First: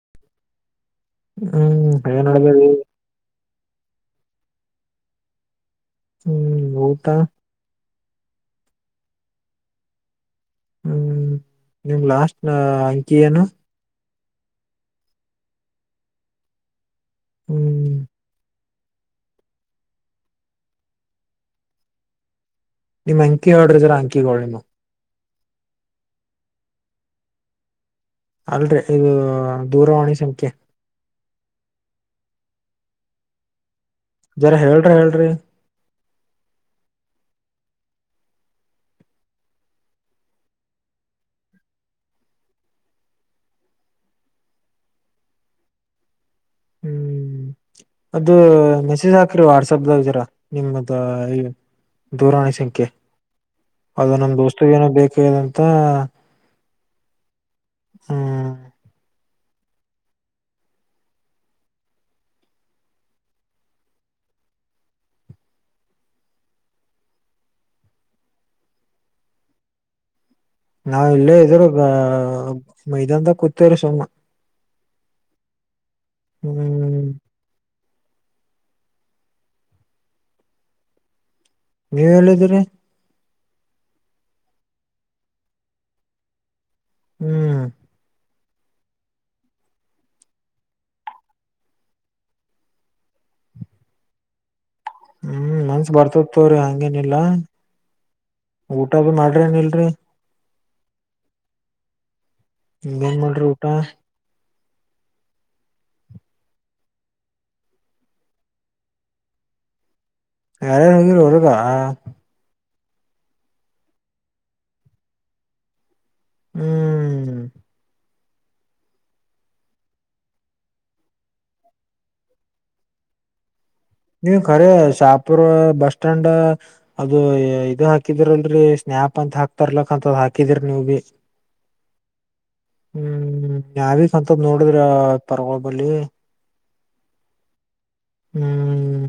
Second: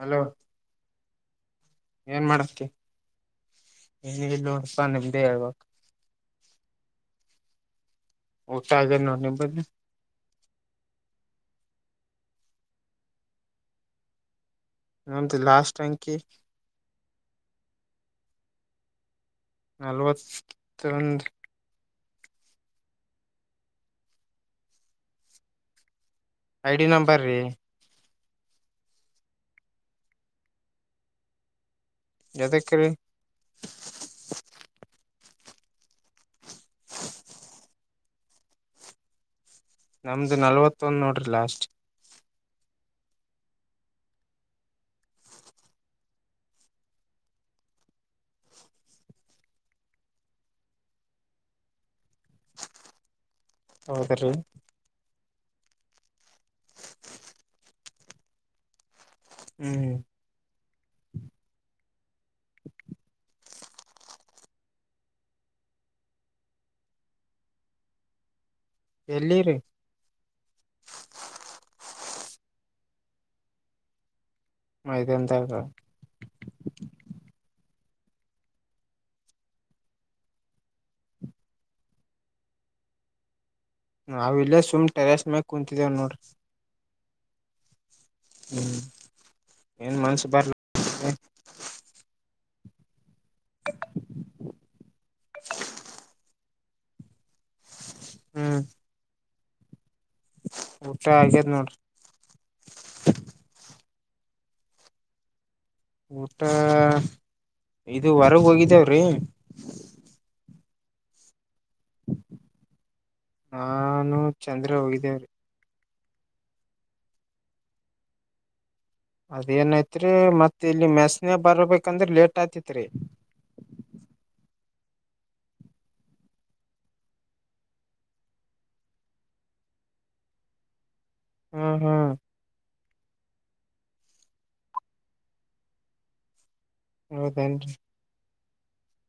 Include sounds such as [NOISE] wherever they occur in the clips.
Hello ಹ್ಮ್ ನಡ ನಲ್ಲೋತಾ ನಿಮ್ದೇವಾಗ ಹ್ಮ್ ತಾ ಟೈಗರ್ ನನ ಬ ಹ್ಮ್ ನಿಮ್ ಲಾಸ್ಟ್ ನ ಅಂಕಿ ಏನು ನಮ್ದ ಲಾಸ್ಟ್ ಟ್ಯಾಂಕ ಹ್ಮ್ ನಲ್ವತ್ತೊಂದು ನಿಮ್ ಅಂಕಿ ಹೊಡ್ರಿದ್ರ ಅಂಕಿ ಒಳನು ಐ ಡಿ ನಂಬರ್ ರೀ ಅಲ್ರರಿ ಇದು ದೂರವಾಣಿ ಸಂಖ್ಯೆ ಜತೆ ಕ ಜರ ಹೇಳ್ರಿ ಹೇಳ್ರಿ ನಮ್ದು ನಲ್ವತ್ತೊಂದ ನೋಡ್ರಿ ಲಾಸ್ಟ್ ಹ್ಮ್ ಅದು ಮೆಸೇಜ್ ಹಾಕ್ರಿ ವಾಟ್ಸಪ್್ದಾಗಿದರ ನಿಮ್ದ ದೂರಾಣಿ ಸಂಖ್ಯೆ ಅದು ಹೌದ್ರೀ ನಮ್ದು ವಸ್ತುವ ಏನೋ ಬೇಕಾದಂತ ಹ್ಮ ಹ್ಮ್ ಎಲ್ಲಿರು ನಾವ್ ಇಲ್ಲೇ ಇದ್ರ ಮೈದಂತ ಕೂತ್ವ್ರ ಸುಮ್ಮ ಮದ ಎಂತಾಗ ಹ್ಮ್ ನೀವ್ ಹೇಳಿದೀರಿ ನಾವ ಇಲ್ಲೇ ಸುಮ್ ಟೆರಸ್ ಮ್ಯ ಕುೂಂತಿದ್ದೇವ ನೋಡ್ರಿ ಹ್ಮ್ ಹ್ಮ್ ಏನ್ ಮನ್ಸು ಬರ್ ಹ್ಮ್ ಮನ್ಸ ಬರ್ತತವ್ರಿ ಹಂಗೇನಿಲ್ಲ ಹ್ಮ್ ಊಟ ಭ ಮಾಡ ನ್ ಇಲ್ರರಿ ಊಟ ಆಗೇದ್ ನೋಡ್ರಿ ಬಂದ ಮಾಡ್ರಿ ಊಟ ಊಟ ಇಐದು ವರೆಗ ಹೋಗಿದ್ದೇವ್ರಿ ಯಾರಾರು ಅಂದರು ವದಾ ನಾನು ಚಂದ್ರ ಹೋಗಿದ್ದೇವ್ರೀ ಹ್ಮ್ ಅದೇಏನಐತ್ರಿ ಮತ್ತ ಇಲ್ಲಿ ಮೆಸನೆ ಬರ್ಬೇಕಂದ್ರೆ ಲೇಟ್ ಆತಿತ್ರಿ ನೀವು ಖರ ಶಾಪುರ್ ಬಸ್ ಸ್ಟಾಂಡ್ ಅದು ಇದು ಹಾಕಿದ್ರಲ್ರರಿ ಸ್ನೇಹ ಯಾಪ್ ಅಂತ ಹಾಕ್ತರ್ಲಕ್ ಅಂತದ್ ಹಾಕಿದರಿ ನೀವು ಭೀ ಹ್ಮ್ ಹ್ಮ್ ಹ್ಮ್ ಯಾವೀಂತಪ ನೋಡಿದ್ರ ಪರ್ವಬಲ್ಲಿ ಹೌದೇನ್ರಿ ಹ್ಮ್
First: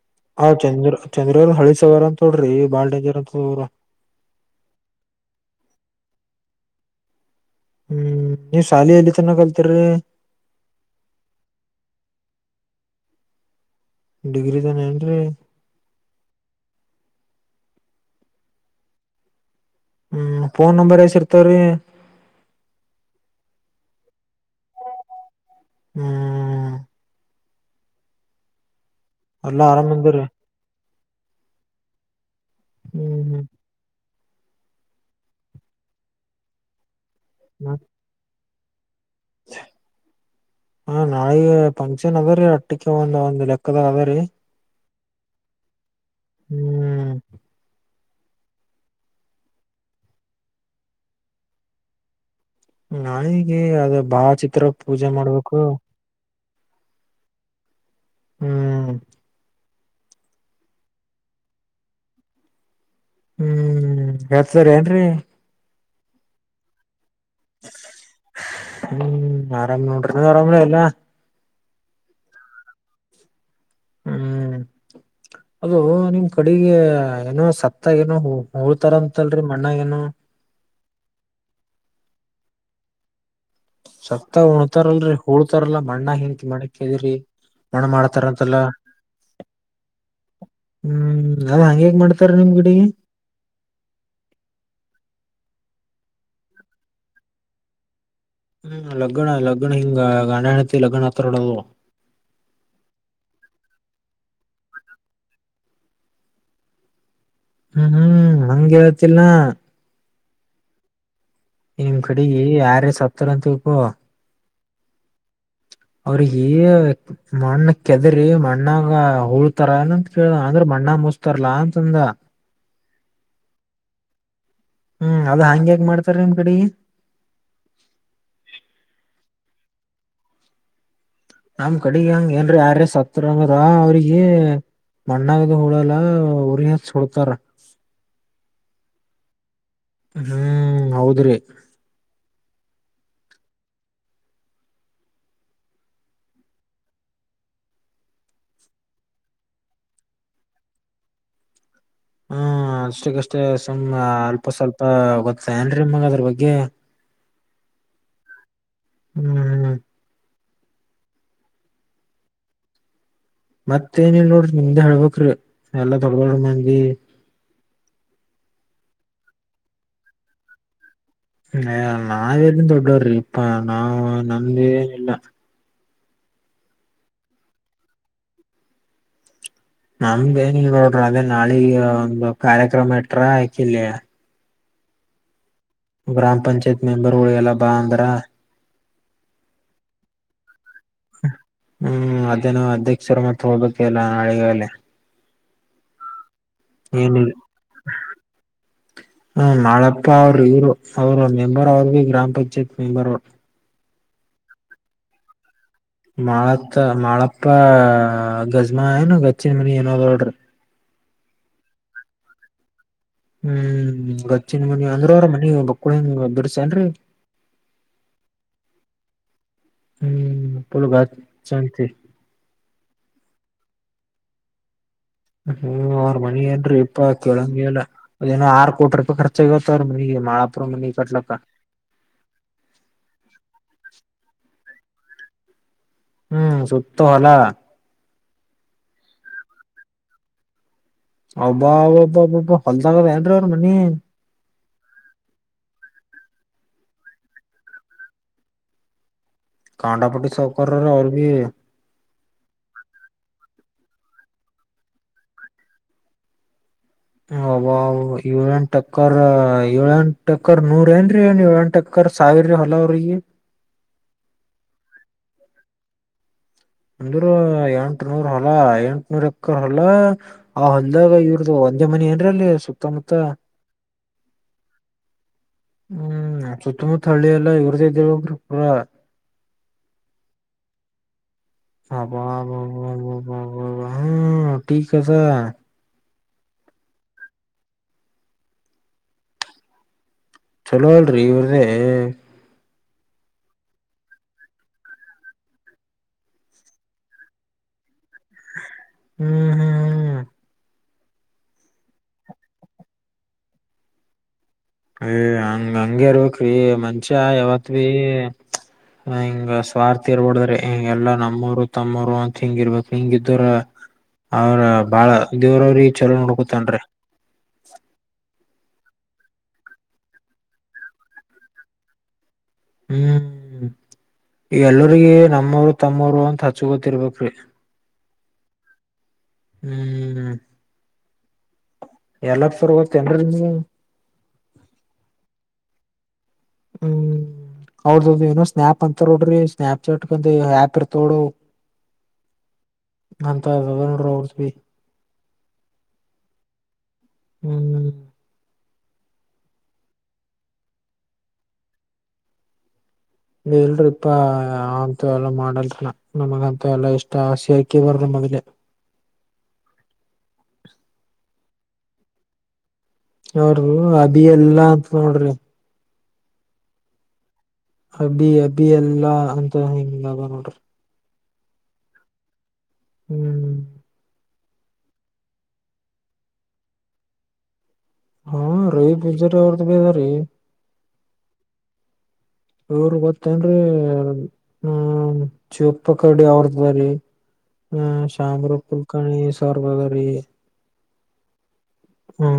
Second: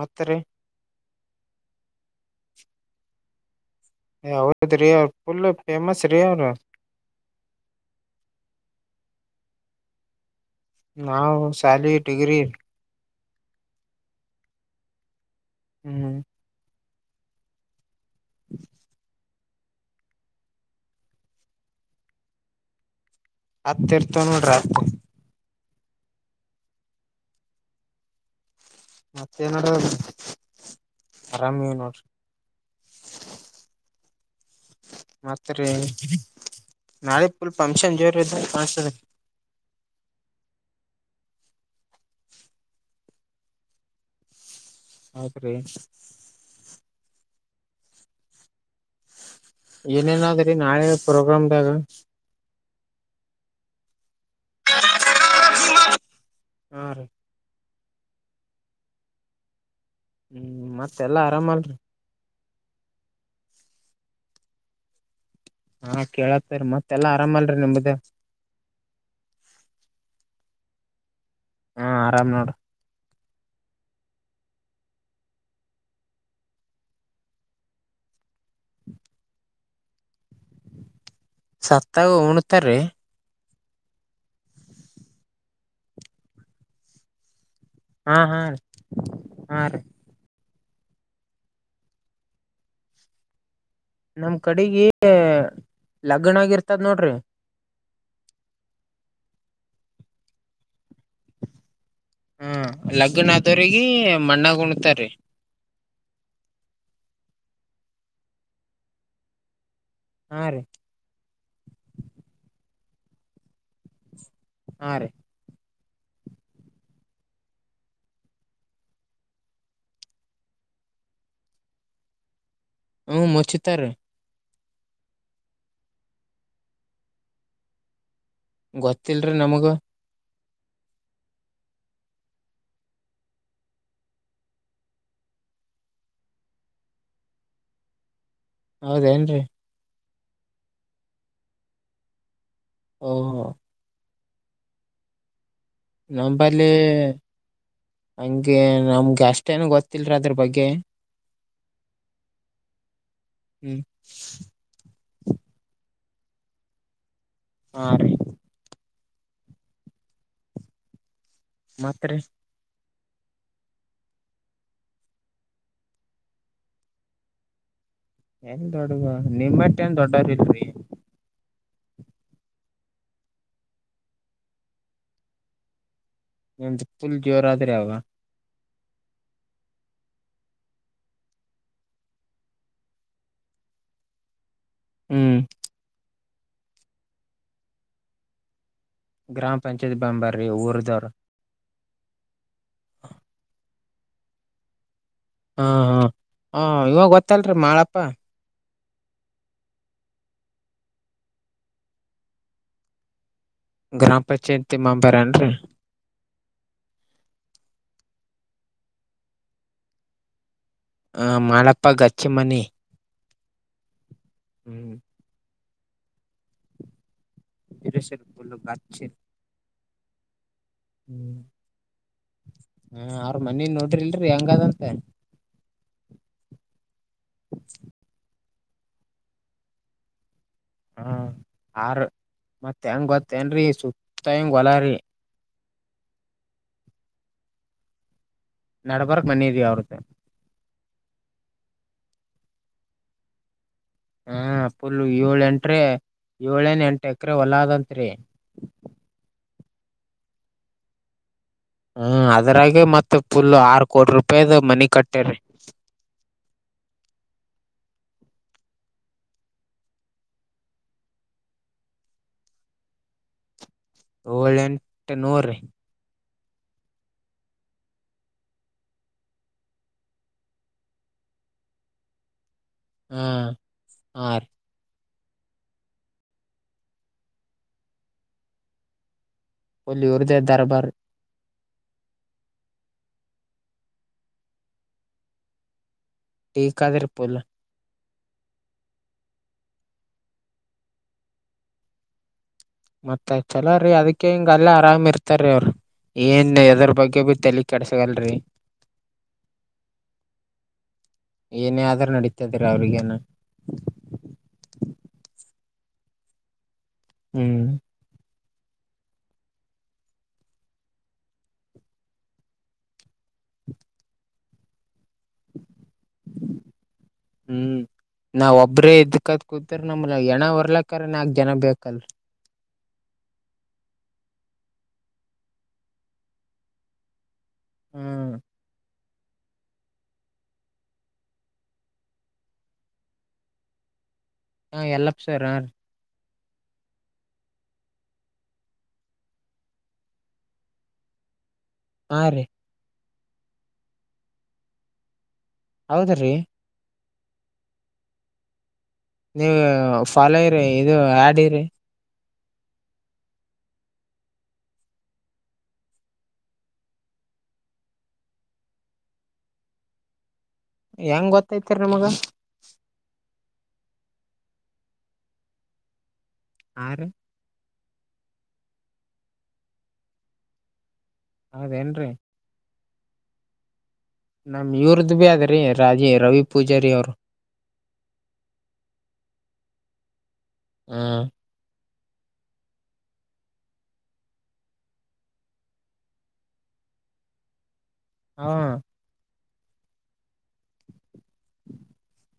ಮತ್ತರಿ ಹ್ ಚಂದ್ರ ಚಂದ್ರ ಹಳಿ ಸವರ ಅಂತ ತೋಡ್ರಿ ಬಾಳ್ ಡೇಂಜರ್ ಅಂತ್ರ ಅವದದ ರೀ ಅವರು ಲ್ ಫೇಮಸ್ ರೀ ಅವರು ಹ್ಮ್ ನೀವ್ ಶಾಲಿ ಎಲ್ಲಿ ಚನ್ನ ಕಲ್ತರಿ ನಾವು್ ಶಾಲಿ ಟಡಿಗ್ರಿ ಡಿಗ್ರಿ ತಾನ ಏನ್ರಿೀ ಹ್ಮ್ ಹ್ಮ್ ಹ ಹ್ಮ್ ಫೋನ್ ನಂಬರ್ ಎಸ್ ಇರ್ತಾವ್ರಿ ಹತ್ತಿರ್ತ ನೋಡ್ರ ಹ್ಮ್ ಮತ್ತೇ ಎಲ್ಲಾ ನೋಡ ಆರಾಮ್ ಅಂದಿರಿ ಆರಾಮ ನೀವ ನೋಡ್ರಿ ಹ್ಮ್ ಹ್ಮ್ ಮತ್ರಿ ನಾಳೆ ಫುಲ್ ಫಂಕ್ಷನ್ ಜೋರದು ಹಾ ಸರ ಹ ನಾಳಿಗೆ ಫಂಕ್ಷನ್ ಅದ ರೀ ಅಟ್ಟಕ್ಕೆ ಒಂದ್ ಒಂದ್ ಲೆಕ್ಕದಾಗ ಅದ ರೀ ಹತ್ ರೀ ಹ್ಮ್ ಏನೇನಾದ್ರಿ ನಾಳೆ ಪ್ರೋಗ್ರಾಮದಾಗ ನಾನೀಗ ಅದ ಭಾವ ಚಿತ್ರ ಪೂಜೆ ಮಾಡ್ಬೇಕು ಹ್ ರಿ ಹ್ಮ್ ಹ್ಮ್ ಮತ್ತೆಲ್ಲಾ ಆರಾಮ ಅಲ್ರಿ ಹ್ಮ್ ಹರ್ಸರಿ ಏನ್ರರಿ ಹಾ ಕೇಳತ್ತರ್ ಮತ್ ಹ್ಮ್ ಆರಾಮ ನೋಡ್ರಿ ನೀವ ಆರಮರಿಯೆಲ್ಲ ಹಾ ಆರಾಮ್ ನೋಡ್ರ ಹ್ಮ್ [INAUDIBLE] ಅದು ನಿಮ್ ಕಡೆಗೆ ಏನೋ ಸತ್ತ ಏನೋ ಹಳ್ತಾರಂತಲ್ರರಿ ಮಣ್ಣ ಏನೋ ಸತಾವ ಒಣತರ ಸತ ಉಣತಾರಲ್ರರಿ ಉಳ್ತಾರಲ್ಲಾ ಮಣ್ಣ ಹನ್ಕ ಮಣಕ್ದ್ರರಿ ಒಣ ಹಾ ಹಾ ಮಾಡ್ತಾರಂತೆಲ್ಲ ಹಾ ರೀ ಹ್ಮ್ ಅ ಹಂಗೆಗ್ ಮಾಡ್ತಾರ ನಿಮ್ ಗಿಡಿಗೆ ನಮ್ ಕಡೆಗ ಲಗ್ಣ ಆಗಿರ್ತದ ನೋಡ್ರಿ ಹ್ಮ ಲಗ್ನ ಲಗ್ನ ಹಿಂಗ ಅಣಹಣತಿ ಲಗ್ನ ಹತ್ರರಡದು ಹ್ಮ ಲಗ್ನಾದವ್ರಗ ಮಣ್ಣಾಗ ಕುಣ್ತಾರಿ ಹ್ಮ್ ಹ್ಮ್ ಹಂಗೆ ಹೇಳತ್ತಿಲ್ಲನಾ ಹ್ಮ ರಿ ನಿಮ್ ಕಡೆಗ ಯಾರೇ ಸತಾರ ಅಂತ ತಿಳಕೊ ಹಾ ರೀ ಅವ್ರಗ ಮಣ್ಣ ಕೆದರಿಿ ಮಣ್ಣಾಗ ಉೂಳ್ತಾರನಂತ ಕೇಳ ಅಂದ್ರ ಅಣ್ಣ ಮುಸ್ತರ್ಲಾ ಅಂತಂದ ಹ ಮಚ್ಚತಾರ ಹ್ಮ್ ಅದು ಹಂಗ್ಯಾಂಗ ಮಾಡ್ತಾರ ನಿಮ್ ಕಡೆ ಗೊತ್ತಲ್ರಿ ನಮಗ ನಮ್ ಕಡೆ ಹಂಗ ಏನ್ ಯಾರ ಸತ್ರಂಗದ ಅವ್ರಿಗೆ ಮಣ್ಣಾಗದು ಹುಳಲ್ಲ ಉರಿ ಹತ್ ಸುಡ್ತಾರ ಹೌದೇನ್ರಿ ಹ್ಮ್ ಹೌದ್ರಿ ಹ ಹಾ ನಂಬಲಿ ಹಂಗೆ ನಮ್ಗೆ ಅಷ್ಟೇನು ಗೊತ್ತಿಲ್ರ ಅದ್ರ ಬಗ್ಗೆ ಹ್ಮ ಅಷ್ಟಕ್ಕಷ್ಟೇ ಸು್ ಹ್ಮ್ ಅಲ್ಪ ಸ್ವಲ್ಪ ಗೊತ್ತನ್ರಿಗದ್ರ ಅ್ರ ಬಗ್ಗೆ ಹಾ ರೀ ಹ್ಮ್ ಹ್ಮ್ ಮಾತ್ರ ಮತ್ತ ಏನಲ್ ನೋಡ್ರಿ ನಿಮ್ದ ಹೇಳ್ಬ್ರಿ ಎಲ್ಲಾ ದೊಡ್ ದೊಡ್ ಮಂದಿ ಏನ್ ದೊಡ್ಗ ನಿಮ್ಮಟ್ಟ ನ್ ದೊಡ್ಡರ್ ಇಲ್ರಿ. ಹ ನಾವೇಲ್ಲಿನ್ ದೊಡ್ಡವ್ರಿ ಇಪ್ಪ ನಾವು ನಂದ ಏನಿಲ್ಲ. ನಿಮ್ದು ಫುಲ್ ಜೋರಾದ್ರೆ ಅವ. ನಮ್ದ ಏನಿಲ್ಲ ನೋಡ್ರಿ ಅದೇ ನಾಳಿಗ ಒಂದು ಕಾರ್ಯಕ್ರಮ ಇಟ್ರ ಯಾಕಿಲ್ಲಯ. ಹ್ಮ್ ಗ್ರಾಮ್ ಪಂಚಾಯತ್ ಮೆಂಬರ್ ಗೋಳಿಗೆ ಎಲ್ಲ ಬಾ ಅಂದ್ರ. ಗ್ರಾಮ ಪಂಚಾಯತ್ ಬಾ ಅಂದಾರಿ ಊರ್ದವರ್. ಹ್ಮ್ ಅದೇ ನಾ ಅಧ್ಯಕ್ಷರ ಮತ್ ಹೋಗಳ್ಬೇಕ ಎಲ್ಲ ನಾಳೆಗಾಲೇ. ಹಾ ಹಾ ಹ ಇವಾಗ ಗೊತ್ತಲ್ರಿ ಮಾಳಪ್ಪ. ಹ್ಮ ನಾಳಪ್ಪ ಅವ್ರರು ಇವರು ಅವ್ರ ಮೆಂಬರ್ ಅವ್ರರು ಭ ಗ್ರಾಮ್ ಪಂಚಾಯತ್ ಮೆಂಬರ್ ಅವರು. ಗ್ರಾಮ ಪಂಚಾಯತಿ ಮೆಂಬರ್ ಏನ್ರರಿ. ಮಾಳತ್ತ ಮಾಳಪ್ಪ ಗಜ್ಮಾ ಏನು ಗಚ್ಚನ್ ಮನಿ ಏನೋಡ್ರಿ. ಹ ಮಾಡಪ್ಪ ಗಚ್ಚಿ ಮನಿ. ಹ್ಮ್ ಗಚ್ಚಿನ ಮನಿ ಹ್ಮ್ ಅಂದ್ರ ಅವ್ರ ಮನಿ ಬಕ್ಕಳಂಗ ಬಿಡಸನ್ರರಿ. ಬಸರಪಲ ಗಾಚ್ಛ. ಹ್ಮ್ ಪುಲ್ ಗಚ್ ಹ್ಮ್ ಅಂತಿ ಹ ಅವ್ರ ಮನಿ ನೋಡ್ರಿ ಇಲ್ರಿ ಹೆಂಗದಂತೆ. ಹ್ಮ್ ಅವ್ರ ಮನಿ ಏನ್ ಇಪ್ಪ ಕೆೇಳಂಗಗೆ ಎಲ್ಲ ಅದೇನೋ ಆರು ಕೋಟಿ ರೂಪಾಯಿ ಖರ್ಚಾಗತ್ತ ಅವ್ರ ಮನಿಗೆ ಮಾಳಪ್ಪ. ಹ ಆರ ಮತ್ತ ಹೆಂಗ ಗೊತ್ತೇನ್ರಿ ಸುತ್ತ ಹೆಂಗ ಹೋಲಾರಿ. ಹ್ಮ್ ಸುತ್ತ ಹೊಲಾ. ನಡಬರ್ಕ್ ಮನಿ ಅವರದು. ಅಬಾಬಾ ಅಬಬ ಹೊಲ್ದಾಗದ ಏನ್ರಿ ಅವರು ಮನಿ. ಹಾ ಪುಲ್ ಏಳ ಎಂಟ್ರೀ ಏಳೇಏನ್ ಎಂಟ ಎಕ್ರ ಹೊಲದಂತ್ರಿ. ಕಾಂಡಾಪಟ್ಟಿ ಸೌಕರ ಅವರು ಬಿ. ಹ್ಮ ಅದ್ರಾಗೆ ಮತ್ತೆ ಫುಲ್ ಆರು ಕೋಟಿ ರೂಪಾಯದ ಮನಿ ಕಟ್ಟೇರಿ. [INAUDIBLE] ಅಬಬ ಅವ ಏಳಂಟ ಅಕ್ಕರ್ ಏಳ ಎಂಟ ಅಕ್ಕರ್ ನೂರ ಏನ್ ಏ ಏಳಂಟು ಅಕ್ಕರ್. ಸಾವಿರ ಹೊಲ ಅವರಗೆ. ಏಳೆಂಟು ನೂರ್ ರಿ. ಅಂದ್ರ ಎಂಟ ನೂರ್ ಹೊಲ ಎಂಟನೂರ್ ಎಕರ್ ಹೊಲ ಆ ಹೊಲ್ದಾಗ ಇವ್ರದು. ಸಂಜೆ ಮನಿ ಏನ್ರ ಅಲ್ಲಿ ಸುತ್ತಮುತ್ತ. ಆ ರೀ. ಹ್ಮ್ ಸುತ್ತಮುತ್ತ ಹಳ್ಳಿ ಎಲ್ಲ ಇವ್ರ್ದ ಇದ್ದೋಗ್ರ ಪೂರ. ಒಲ್ಲಿ ಉರುದ ದರಬಾರ್. ಅಬ್ಬಬ್ಬಾ ಅಬ್ಬಬ್ಬಾ ಟೀ ಕದ. ಟಿಕಾದಿರ್ ಪುಲ್. ಚಲೋವಲ್ರಿ ಇವ್ರದೇ. ಮತ್ತೆ ಚಲೋ ರೀ ಅದಕ್ಕೆ ಹಿಂಗ ಅಲ್ಲ ಆರಾಮ್ ಇರ್ತ್ರೀ ಅವ್ರಿ. ಏನ್ ಎದ್ರ ಬಗ್ಗೆ ಭ ಬಗ್ಗೆ ತಲೆ ಕೆಡಸಗಲ್ರಿ. ಹ್ಮ್ ಹ್ಮ್ ಹ್ಮ್ ಏನೇ ಆದ್ರೂ ನಡೀತದರ ಅವ್ರಗೇನ. ಯ ಹಂಗ ಹಂಗಗೆರು ಕ್ರೀ ಮನುಷ್ಯ ಹ್ಮ್ ಯಾವತ್ ಬೀ. [INAUDIBLE] ಹಿಂಗ ಸ್ವಾರ್ಥ ಇರ್ಬಡ್ರ ಹಿಂಗೆಲ್ಲಾ ನಮ್ಮೂರು ತಮ್ಮರು ಅಂತ ಹಿಂಗ ಇರ್ಬೇಕು ಹಿಂಗಿದ್ರ. ಅವ್ರ ಬಾಳ ದೇವರವ್ರಿಗೆ ಚಲೋ ನೊಡ್ಕೊತನರೀ. ನಾವ ಒಬ್ಬ್ರೇ ಇದ್ಕತ್ ಕೂತ್ರ ನಮ್ ಹೆಣಾ ಹೊರ್ಲಕ್ಕ್ರ ನಾಕ್ ಜನ ಬೇಕಲ್ ರಿ. ಹ್ಮ್ ಈ ಎಲ್ಲರಿಗ ನಮ್ಮವರು ತಮ್ಮವರು ಅಂತ ಹಚ್ಚು ಗೊತ್ತಿರ್ಬೇಕ್ರಿ. ಹ್ಮ್ ಹ್ಮ್ ಎಲ್ಲ ಪುರ್ ಹೋಗ್ತೇನ್ರಿ ನೀವ ಹಾ ಎಲ್ಲಪ್ ಸರ ಹ್ಮ. ಹೌದೌದು ಏನೋ ಸ್ನ್ಯಾಪ್ ಹಾಕ್ತಾರ ನೋಡ್ರಿ ಸ್ನ್ಯಪ್ ಚಾಟ್ಂತ ಆ್ಯಪ್ ಇರ್ತೋಡು. ಹಾರಿ. ಅಂತ ಅದ ನೋಡ್ರ ಅವರ್ಸ ಹೌದ್ರೀ. ಹ್ಮ. ನೀವ ಫಾಲೋ ಇರಿ ಇದು ಆಡಿರಿ. ಇಲ್ರರಿಪ್ಪಾ ಅಂತ ಎಲ್ಲ ಮಾಡಲ್ನ ನಮಗಂತ ಎಲ್ಲಾ ಇಷ್ಟ ಆಸೆ ಆಕಿ ಬರ್ ಅದಲೆ [INAUDIBLE] ಹೆಂಗ್ ಗೊತ್ತೈತಿರಿ ನಿಮಗ ಅವರು ಅಬಿ ಎಲ್ಲಾ ಅಂತ ನೋಡ್ರಿ ಹಾರಿ. ಅಬಿ ಅಬಿ ಎಲ್ಲಾ ಅಂತ ಹಿಂಗ ಅದ ನೋಡ್ರಿ. ಹೌದೇನ್ರೀ. ಹ್ಮ. ನಮ್ಮ ಇವ್ರದ್ದ ಭೀ ಆದ್ರೀ ರಾಜಿ ರವಿ ಪೂಜಾರಿ ಅವರ ಹಾ ರವಿ ಪೂಜಾರಿ ಅವ್ರ ಬಿ ಅದ ರಿ. ಹ ಇವರ ಗೊತ್ತನ್ರೀ ಹ್ಮ ಚಿಪ್ಪ ಕರ್ಡಿ ಅವ್ರ್ದಾರಿ. [INAUDIBLE] ಹ್ಮ ಶಂಬರ ಹ ಕುಲ್ಕರ್ಣಿ ಸರ್ವದರಿ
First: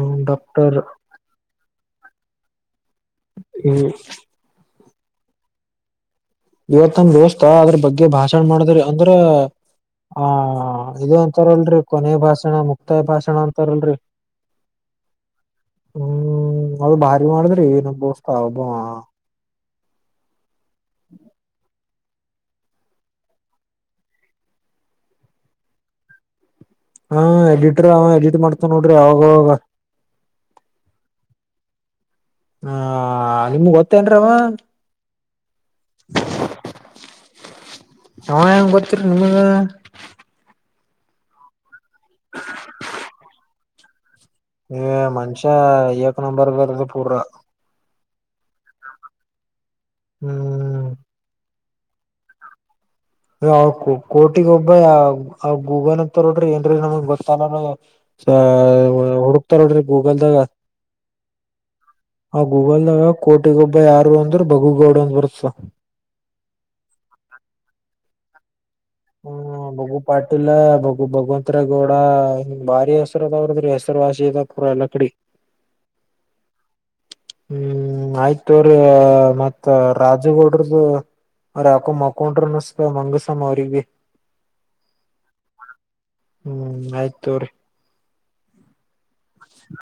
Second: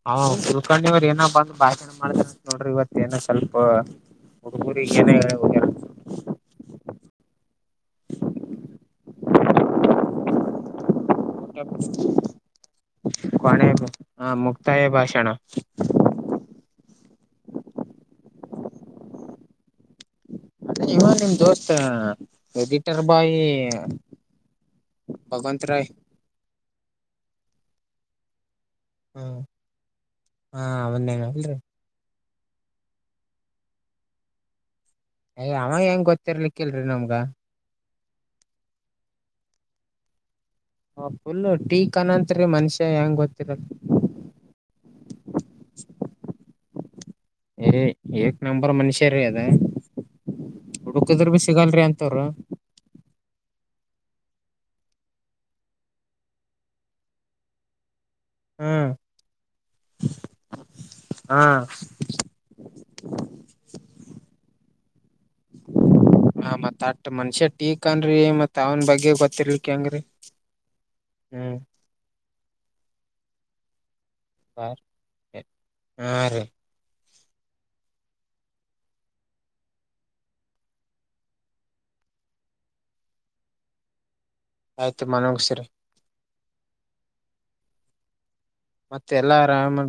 ಹಾ ಡಾಕ್ಟರ್ ಹುಳ್ಕವ್ರ ಏನ ಬಂದ್ ಭಾಷಣ ಮಾಡತಾರಂತ ನೋಡ್ರಿ ಇವತ್ತ ಏನ ಕೆಲ್ಸ ಏನ್ ಹೇಳಿ ಹೋಗ್ಯಾರ. ಇವತ್ ನಮ ದೋಸ್ತ ಅದ್ರ ಬಗ್ಗೆ ಭಾಷಣ ಮಾಡಿದ್ರ ಅಂದ್ರ ಆ ಇದು ಅಂತಾಲ್ರರಿ ಕೊನೆಯ ಭಾಷಣ ಮುಕ್ತಾಯ ಭಾಷಣ ಕೊನೆ ಅಂತಾಲ್ರರಿ. ಹ ಮುಕ್ತಾಯ ಭಾಷಣ ಹ್ಮ ಅದು ಭಾರಿ ಮಾಡಿದ್ರರಿ ನಮ್ ದೋಸ್ತ ಒಬ್ಬವ ಇವ ನಿಮ್ ದೋಸ್ತ ಎಡಿಟರ್ ಬಾಯಿ ಭಗವಂತ ರಾಯ್ ಹಾ ಎಡಿಟರ್ ಅವ ಎಡಿಟ್ ಮಾಡ್ ಹ್ಮ ಹಾ ಅದನ್ನೇ ಅಲ್ರಿ ಹಾ ನಿಮಗ ಗೊತ್ತೇನ್ರವ. ಎ ಆವಾ ಏನ್ ಗೊತ್ತಿರ್ಲಿಕ್ಕಿಲ್ರಿ ನಮ್ಗ ಆವಾ ಹೆಂಗ ಗೊತ್ತರಿ ನಿಮಗ ಫುಲ್ ಟೀ ಕನತ್ರಿ ಮನಷ್ಯ ಏನ್ ಗೊತ್ತಿರಲ್ ಎ ಮನಷ್ಯ ಏಕ್ ನಂಬರ್ ಬದ ಪೂರ ಏ ಏಕ್ ನಂಬರ್ ಮನುಷ್ಯರೀ ಅದ ಹ್ಮ್ ಹುಡಕದ್ರ ಬ ಸಿಗಲ್ರಿ ಅಂತವ್ರ. ಕೋಟಿಗ್ ಒಬ್ಬ ಗೂಗಲ ನ್ಂತ ರೋಡ್ರಿ ಏನ್ರ ನಮಗ ಗೊತ್ತ ಸ ಹ್ಮ್ ಹುಡಕ್ತಾರ ನೋಡ್ರಿ ಗೂಗಲ್ದಾಗ ಹಾ ಆ ಗೂಗಲ್ದಾಗ ಕೋಟಿಗೊಬ್ಬ ಯಾರು ಅಂದ್ರ ಬಗುಗೌಡ್ ಅಂತ ಬರುತ್ತ. ಹಾ ಮತ್ತ ಅಟ್ಟ ಮನಷ್ಯ ಟೀಕ್ ಅನ್ನರಿ ಮತ್ ಅವನ್ ಬಗ್ಗೆ ಹ್ಮ ಗೊತ್ತಿರ್ಲಿಕ್ಕೆ ಬಗು ಹೆಂಗ್ರಿ ಪಾಟಲ ಬಗ ಹ್ಮ್ ಭಗವಂತರ ಗೌಡಾ. ಹ್ಮ ಬಾರಿ ಹೆಸರದಾವ್ರದ್ರೀ ಹೆಸರ ವಾಸಿ ಇದ ಪೂರ ಹಾ ಎಲ್ಲ ಕಡಿ ರೀ ಹ್ಮ ಆಯ್ತ ತೋರಿ ಮತ್ತ ರಾಜುಗೌಡ್ರದು. ಅವ್ರ ಯಾಕೋ ಮಕ್ಕೊಂಡರ ಅನ್ಸ ಮಂಗಸಾಮ ಅವ್ರಿಗ ಆಯ್ತು ಮನಗಸರ್ರ. ಹ್ಮ ಆಯ್ತ ತುಗೋರಿ. ಮತ್ತೆ ಎಲ್ಲಾ ಆರಾಮಂತ